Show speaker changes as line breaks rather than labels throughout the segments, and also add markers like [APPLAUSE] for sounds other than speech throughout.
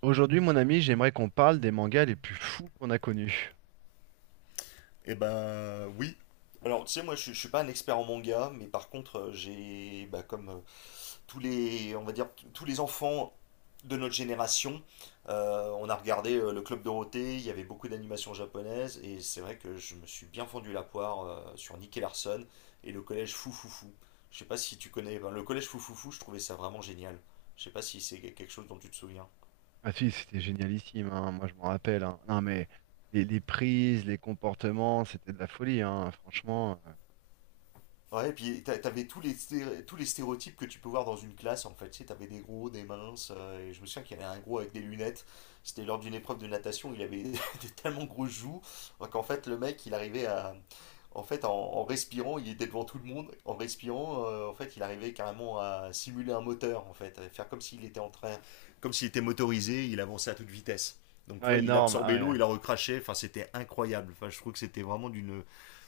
Aujourd'hui, mon ami, j'aimerais qu'on parle des mangas les plus fous qu'on a connus.
Eh ben oui. Alors tu sais je suis pas un expert en manga mais par contre j'ai bah, comme tous les on va dire tous les enfants de notre génération on a regardé le Club Dorothée, il y avait beaucoup d'animations japonaises et c'est vrai que je me suis bien fendu la poire sur Nicky Larson et le collège Foufoufou. Je sais pas si tu connais, ben, le collège Foufoufou je trouvais ça vraiment génial. Je sais pas si c'est quelque chose dont tu te souviens.
Ah si, c'était génialissime, hein. Moi, je m'en rappelle, hein. Non, mais les prises, les comportements, c'était de la folie, hein. Franchement.
Ouais, et puis t'avais tous les, tous les stéréotypes que tu peux voir dans une classe, en fait. Tu sais, t'avais des gros, des minces, et je me souviens qu'il y avait un gros avec des lunettes. C'était lors d'une épreuve de natation, il avait [LAUGHS] des tellement grosses joues, qu'en fait, le mec, il arrivait à… En fait, en respirant, il était devant tout le monde. En respirant, en fait, il arrivait carrément à simuler un moteur, en fait. À faire comme s'il était en train… Comme s'il était motorisé, il avançait à toute vitesse. Donc, tu
Ah,
vois, il
énorme. Ah,
absorbait
ouais.
l'eau, il la recrachait. Enfin, c'était incroyable. Enfin, je trouve que c'était vraiment d'une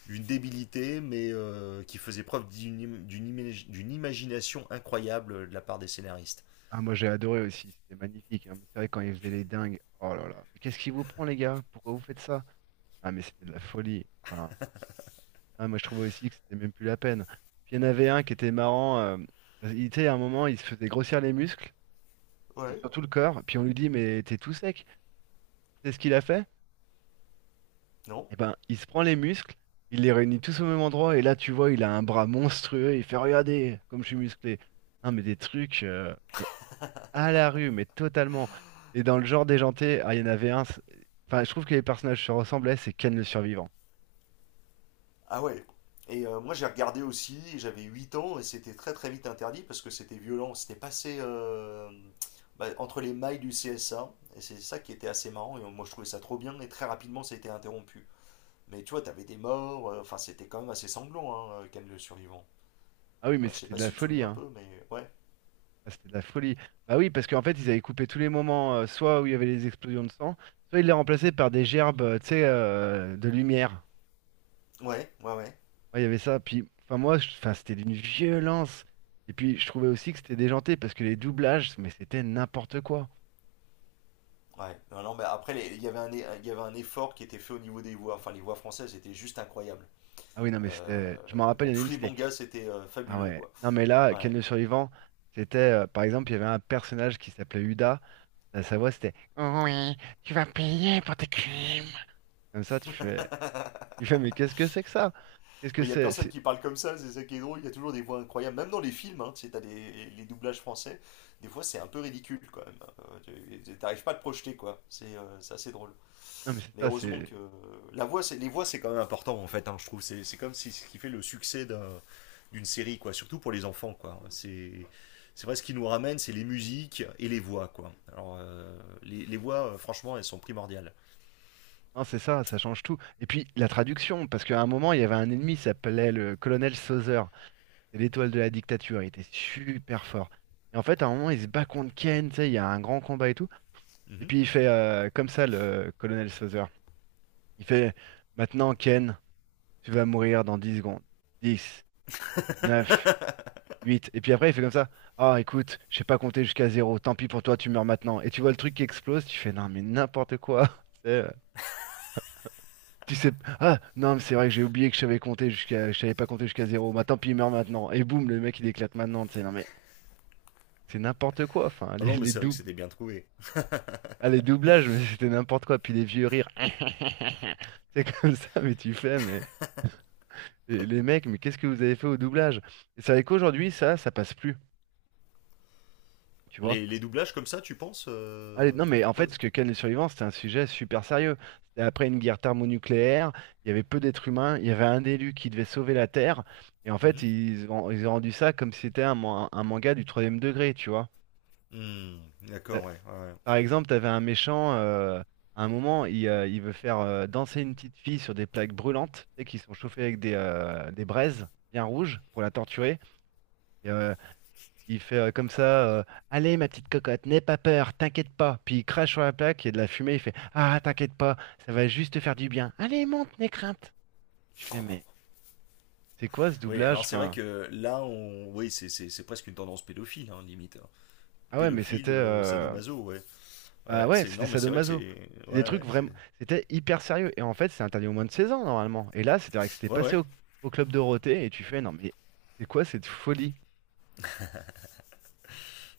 une débilité, mais qui faisait preuve d'une imagination incroyable de la part des scénaristes.
Ah, moi, j'ai adoré aussi. C'était magnifique, hein. Mais c'est vrai quand ils faisaient les dingues. Oh là là. Mais qu'est-ce qui vous prend, les gars? Pourquoi vous faites ça? Ah, mais c'était de la folie. Enfin, ah, moi, je trouvais aussi que c'était même plus la peine. Puis il y en avait un qui était marrant, parce qu'il était à un moment, il se faisait grossir les muscles,
Ouais.
sur tout le corps. Puis on lui dit, mais t'es tout sec. C'est ce qu'il a fait?
Non.
Et ben, il se prend les muscles, il les réunit tous au même endroit, et là, tu vois, il a un bras monstrueux, il fait regarder comme je suis musclé. Non, mais des trucs, mais à la rue, mais totalement. Et dans le genre déjanté, ah, il y en avait un. Enfin, je trouve que les personnages se ressemblaient, c'est Ken le survivant.
Ah ouais. Et moi j'ai regardé aussi, j'avais 8 ans et c'était très très vite interdit parce que c'était violent, c'était passé bah, entre les mailles du CSA et c'est ça qui était assez marrant et moi je trouvais ça trop bien et très rapidement ça a été interrompu. Mais tu vois, t'avais des morts, enfin c'était quand même assez sanglant hein, Ken le survivant.
Ah oui, mais
Ouais, je sais
c'était de
pas
la
si tu te
folie,
souviens un
hein.
peu, mais ouais.
Ah, c'était de la folie. Bah oui, parce qu'en fait, ils avaient coupé tous les moments, soit où il y avait les explosions de sang, soit ils les remplaçaient par des gerbes, tu sais, de lumière.
Ouais, ouais, ouais.
Ouais, il y avait ça. Puis, enfin, moi, enfin, c'était d'une violence. Et puis, je trouvais aussi que c'était déjanté parce que les doublages, mais c'était n'importe quoi.
Ouais, non, non, mais après, il y avait il y avait un effort qui était fait au niveau des voix. Enfin, les voix françaises étaient juste incroyables.
Ah oui, non, mais
Euh,
c'était. Je m'en rappelle,
dans
il y en a une,
tous les
c'était.
mangas, c'était
Ah
fabuleux,
ouais.
quoi.
Non, mais là, Ken
Ouais.
le survivant, c'était. Par exemple, il y avait un personnage qui s'appelait Uda. Là, sa voix, c'était. Oui, tu vas payer pour tes crimes. Comme ça, tu fais. Tu fais, mais qu'est-ce que c'est que ça? Qu'est-ce
Bon,
que
il y a
c'est?
personne
c'est-
qui parle comme ça, c'est ça qui est drôle. Il y a toujours des voix incroyables. Même dans les films, hein, tu sais, t'as des, les doublages français. Des fois, c'est un peu ridicule, quand même. T'arrives pas à te projeter, quoi. C'est assez drôle.
Non, mais c'est
Mais
ça,
heureusement que
c'est.
c'est les voix, c'est quand même important en fait, hein, je trouve c'est comme si ce qui fait le succès d'une série quoi, surtout pour les enfants quoi. C'est vrai, ce qui nous ramène, c'est les musiques et les voix quoi. Alors les voix, franchement, elles sont primordiales.
Non, c'est ça, ça change tout. Et puis, la traduction, parce qu'à un moment, il y avait un ennemi, il s'appelait le colonel Sauser. C'est l'étoile de la dictature, il était super fort. Et en fait, à un moment, il se bat contre Ken, tu sais, il y a un grand combat et tout. Et
Mhm.
puis il fait comme ça, le colonel Sauzer. Il fait, maintenant, Ken, tu vas mourir dans 10 secondes. 10. Neuf. Huit. Et puis après, il fait comme ça. Ah, écoute, je sais pas compter jusqu'à zéro. Tant pis pour toi, tu meurs maintenant. Et tu vois le truc qui explose, tu fais, non, mais n'importe quoi. [LAUGHS] Tu sais, ah, non, mais c'est vrai que j'ai oublié que je savais compter jusqu'à, je savais pas compter jusqu'à zéro. Bah, tant pis, il meurt maintenant. Et boum, le mec, il éclate maintenant, tu sais, non, mais. C'est n'importe quoi, enfin, [LAUGHS]
Non
les,
non, mais
les
c'est vrai que
doubles.
c'était bien trouvé.
Ah, les doublages, mais c'était n'importe quoi. Puis les vieux rires. [LAUGHS] C'est comme ça, mais tu fais, mais les mecs, mais qu'est-ce que vous avez fait au doublage? Et c'est vrai qu'aujourd'hui, ça passe plus, tu vois.
Les doublages comme ça, tu penses
Allez, non, mais en
pourquoi.
fait, ce que Ken les survivants, c'était un sujet super sérieux. C'était après une guerre thermonucléaire, il y avait peu d'êtres humains, il y avait un élu qui devait sauver la Terre. Et en fait,
Mhm.
ils ont rendu ça comme si c'était un manga du troisième degré, tu vois.
Hmm, d'accord, ouais, ouais, ouais.
Par exemple, t'avais un méchant, à un moment, il veut faire danser une petite fille sur des plaques brûlantes, tu sais, qui sont chauffées avec des braises bien rouges pour la torturer. Et, il fait comme ça, euh, allez, ma petite cocotte, n'aie pas peur, t'inquiète pas. Puis il crache sur la plaque, il y a de la fumée, il fait, ah, t'inquiète pas, ça va juste te faire du bien. Allez, monte, n'aie crainte. Je fais, mais c'est quoi ce
Oui,
doublage?
alors c'est vrai
Enfin,
que là, on, oui, c'est presque une tendance pédophile, hein, limite.
ah ouais, mais c'était...
Pédophile, sadomaso, ouais. Ouais,
bah ouais,
c'est
c'était
non, mais c'est vrai que
sadomaso.
c'est ouais,
C'est des trucs
ouais, c'est
vraiment. C'était hyper sérieux. Et en fait, c'est interdit au moins de 16 ans normalement. Et là, c'était vrai que c'était
ouais,
passé
ouais.
au Club Dorothée et tu fais non mais c'est quoi cette folie?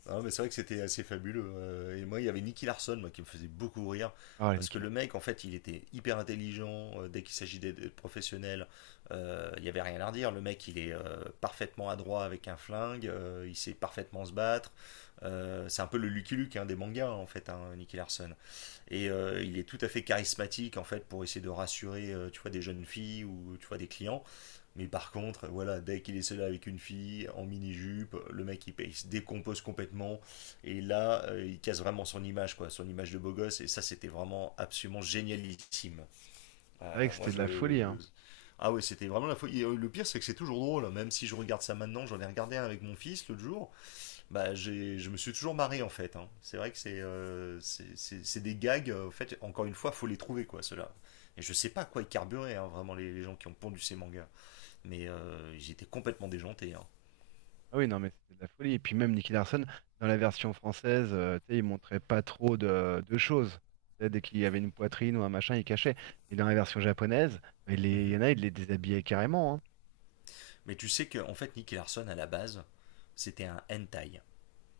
Non, mais c'est vrai que c'était assez fabuleux. Et moi, il y avait Nicky Larson, moi, qui me faisait beaucoup rire
Ah ouais,
parce
Nicky
que le
Larson.
mec, en fait, il était hyper intelligent dès qu'il s'agit d'être professionnel. Il y avait rien à redire. Le mec, il est parfaitement adroit avec un flingue. Il sait parfaitement se battre. C'est un peu le Lucky Luke hein, des mangas, en fait, hein, Nicky Larson. Et il est tout à fait charismatique en fait pour essayer de rassurer tu vois, des jeunes filles ou tu vois, des clients. Mais par contre, voilà, dès qu'il est seul avec une fille en mini-jupe, il se décompose complètement. Et là, il casse vraiment son image, quoi, son image de beau gosse. Et ça, c'était vraiment absolument génialissime.
C'est vrai que
Moi,
c'était de la folie, hein.
je. Ah ouais, c'était vraiment la folie. Et, le pire, c'est que c'est toujours drôle, hein. Même si je regarde ça maintenant, j'en ai regardé un avec mon fils l'autre jour. Bah, je me suis toujours marré en fait, hein. C'est vrai que c'est des gags. En fait, encore une fois, faut les trouver quoi, ceux-là. Et je sais pas à quoi ils carburaient hein, vraiment les gens qui ont pondu ces mangas. Mais j'étais complètement déjanté, hein.
Ah oui, non mais c'était de la folie. Et puis même Nicky Larson, dans la version française, tu sais, il montrait pas trop de choses. Tu sais, dès qu'il y avait une poitrine ou un machin, il cachait. Et dans la version japonaise, bah, il y
Mhm.
en a, il les déshabillait carrément, hein.
Mais tu sais que en fait, Nicky Larson à la base, c'était un hentai.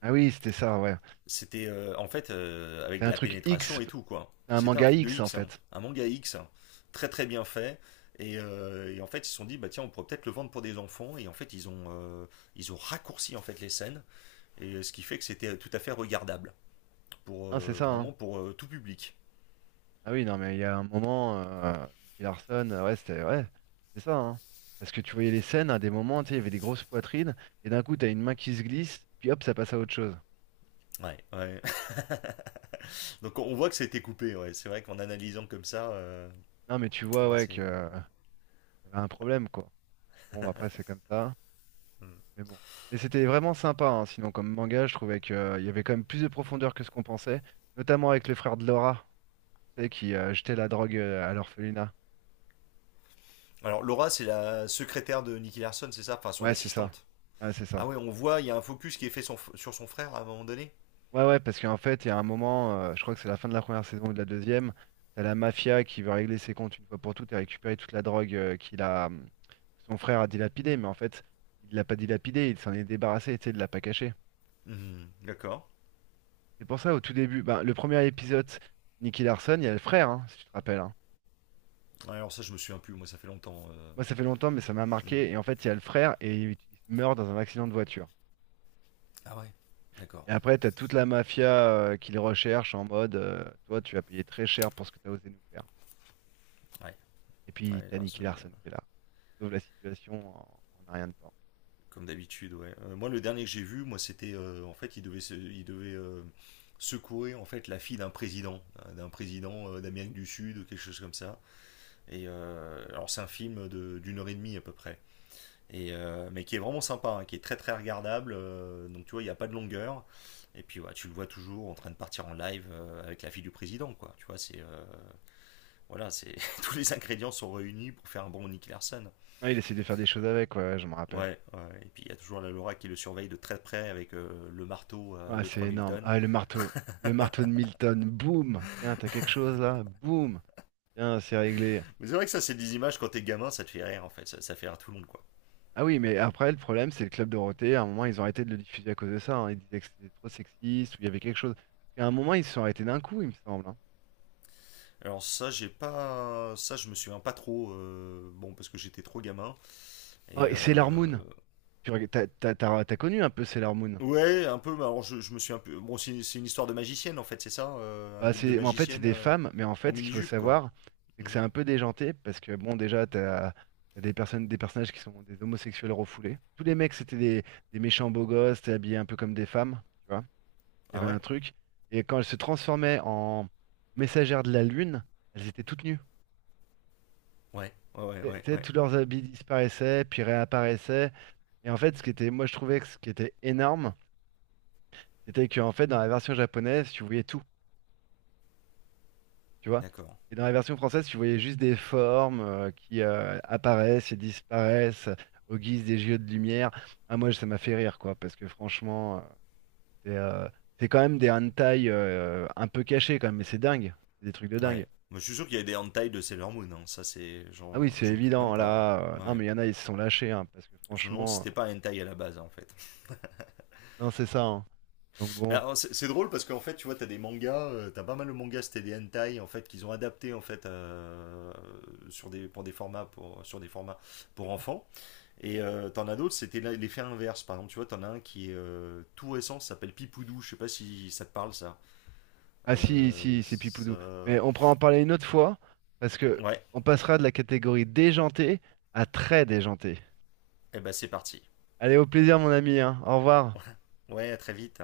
Ah oui, c'était ça, ouais.
C'était En fait avec
C'est
de
un
la
truc
pénétration
X,
et tout quoi.
un
C'était un
manga
truc de
X en
X, hein,
fait.
un manga X, hein. Très très bien fait. Et en fait, ils se sont dit bah tiens, on pourrait peut-être le vendre pour des enfants. Et en fait, ils ont raccourci en fait les scènes. Et ce qui fait que c'était tout à fait regardable, pour,
Hein, c'est ça, hein.
vraiment pour tout public.
Ah oui, non, mais il y a un moment, Nicky Larson, ouais, c'était ouais, c'est ça, hein. Parce que tu voyais les scènes, à des moments, tu sais, il y avait des grosses poitrines, et d'un coup, t'as une main qui se glisse, et puis hop, ça passe à autre chose.
Ouais. Ouais. [LAUGHS] Donc on voit que c'était coupé, ouais. C'est vrai qu'en analysant comme ça,
Non, mais tu vois,
moi
ouais,
c'est... euh.
y avait un problème, quoi. Bon, après, c'est comme ça, mais bon. Mais c'était vraiment sympa, hein. Sinon, comme manga, je trouvais qu'il y avait quand même plus de profondeur que ce qu'on pensait, notamment avec les frères de Laura, tu sais, qui jetaient la drogue à l'orphelinat.
Alors Laura c'est la secrétaire de Nicky Larson, c'est ça, enfin son
Ouais, c'est ça.
assistante.
Ouais, c'est ça.
Ah ouais, on voit, il y a un focus qui est fait son sur son frère à un moment donné.
Ouais, ouais, parce qu'en fait, il y a un moment, je crois que c'est la fin de la première saison ou de la deuxième, t'as la mafia qui veut régler ses comptes une fois pour toutes et récupérer toute la drogue que son frère a dilapidée, mais en fait, il l'a pas dilapidée, il s'en est débarrassé, tu sais, il l'a pas caché.
Mhm, d'accord.
C'est pour ça, au tout début, ben, le premier épisode, Nicky Larson, il y a le frère, hein, si tu te rappelles, hein.
Ouais, alors ça je me souviens plus, moi ça fait longtemps, euh.
Moi, ça fait longtemps, mais ça m'a
Mhm.
marqué, et en fait, il y a le frère, et il meurt dans un accident de voiture.
Ah ouais,
Et
d'accord.
après, t'as toute la mafia qui les recherche en mode, toi, tu vas payer très cher pour ce que t'as osé nous faire.
Ouais.
Et puis,
Ouais,
t'as
là, je-
Nicky Larson qui est là, sauve la situation en un rien de temps.
Comme d'habitude, ouais. Moi, le dernier que j'ai vu, moi, c'était en fait, il devait secourir en fait la fille d'un président d'Amérique du Sud, quelque chose comme ça. Et alors, c'est un film d'une heure et demie à peu près, et mais qui est vraiment sympa, hein, qui est très très regardable. Donc, tu vois, il n'y a pas de longueur. Et puis, ouais, tu le vois toujours en train de partir en live avec la fille du président, quoi. Tu vois, c'est Voilà, c'est [LAUGHS] tous les ingrédients sont réunis pour faire un bon Nick Larson.
Ouais, il essaie de faire des choses avec, ouais, ouais, je me rappelle.
Ouais, ouais. Et puis il y a toujours la Laura qui le surveille de très près avec le marteau
Ah,
de
c'est
3000
énorme.
tonnes.
Ah, le marteau. Le marteau de Milton. Boum! Tiens, t'as quelque chose là? Boum! Tiens, c'est réglé.
Mais c'est vrai que ça, c'est des images quand t'es gamin, ça te fait rire en fait, ça fait rire tout le monde quoi.
Ah oui, mais après, le problème, c'est le Club Dorothée. À un moment, ils ont arrêté de le diffuser à cause de ça, hein. Ils disaient que c'était trop sexiste ou il y avait quelque chose. À un moment, ils se sont arrêtés d'un coup, il me semble, hein.
Alors ça, j'ai pas, ça je me souviens pas trop, bon parce que j'étais trop gamin
Oh,
et
et Sailor Moon. T'as connu un peu Sailor Moon?
ouais un peu. Mais alors je me suis un peu, bon c'est une histoire de magicienne en fait, c'est ça, un
Bah,
groupe de
c'est, mais en fait, c'est
magiciennes
des femmes, mais en
en
fait, ce qu'il
mini
faut
jupe quoi.
savoir, c'est que c'est
Mhm.
un peu déjanté, parce que bon, déjà, t'as des personnages qui sont des homosexuels refoulés. Tous les mecs, c'était des méchants beaux gosses, t'es habillé un peu comme des femmes, tu vois. Il y
Ah
avait un
ouais,
truc. Et quand elles se transformaient en messagères de la lune, elles étaient toutes nues.
ouais, ouais, ouais, ouais, ouais.
Tous leurs habits disparaissaient, puis réapparaissaient. Et en fait, ce qui était, moi, je trouvais que ce qui était énorme, c'était qu'en fait, dans la version japonaise, tu voyais tout, tu vois.
D'accord.
Et dans la version française, tu voyais juste des formes qui apparaissent et disparaissent au guise des jeux de lumière. Ah, moi, ça m'a fait rire, quoi, parce que franchement, c'est euh, c'est quand même des hentai, un peu cachés, quand même, mais c'est dingue. C'est des trucs de dingue.
Ouais. Moi, je suis sûr qu'il y a des hentai de Sailor Moon, hein. Ça c'est,
Ah oui, c'est
j'en doute même
évident,
pas,
là.
hein.
Non,
Ouais.
mais il y en a, ils se sont lâchés, hein, parce que
Je me demande si
franchement,
c'était pas un hentai à la base en fait.
non, c'est ça, hein. Donc
Mais
bon.
c'est drôle parce qu'en fait, tu vois, t'as des mangas, t'as pas mal de mangas, c'était des hentai en fait qu'ils ont adapté en fait sur des pour des formats pour sur des formats pour enfants. Et t'en as d'autres, c'était l'effet inverse. Par exemple, tu vois, t'en as un qui est tout récent, ça s'appelle Pipoudou. Je sais pas si ça te parle ça.
Ah si,
Euh,
si, c'est Pipoudou.
ça...
Mais on pourra en parler une autre fois, parce que
Ouais.
on passera de la catégorie déjantée à très déjantée.
Et ben c'est parti.
Allez, au plaisir, mon ami, hein. Au revoir.
[LAUGHS] Ouais, à très vite.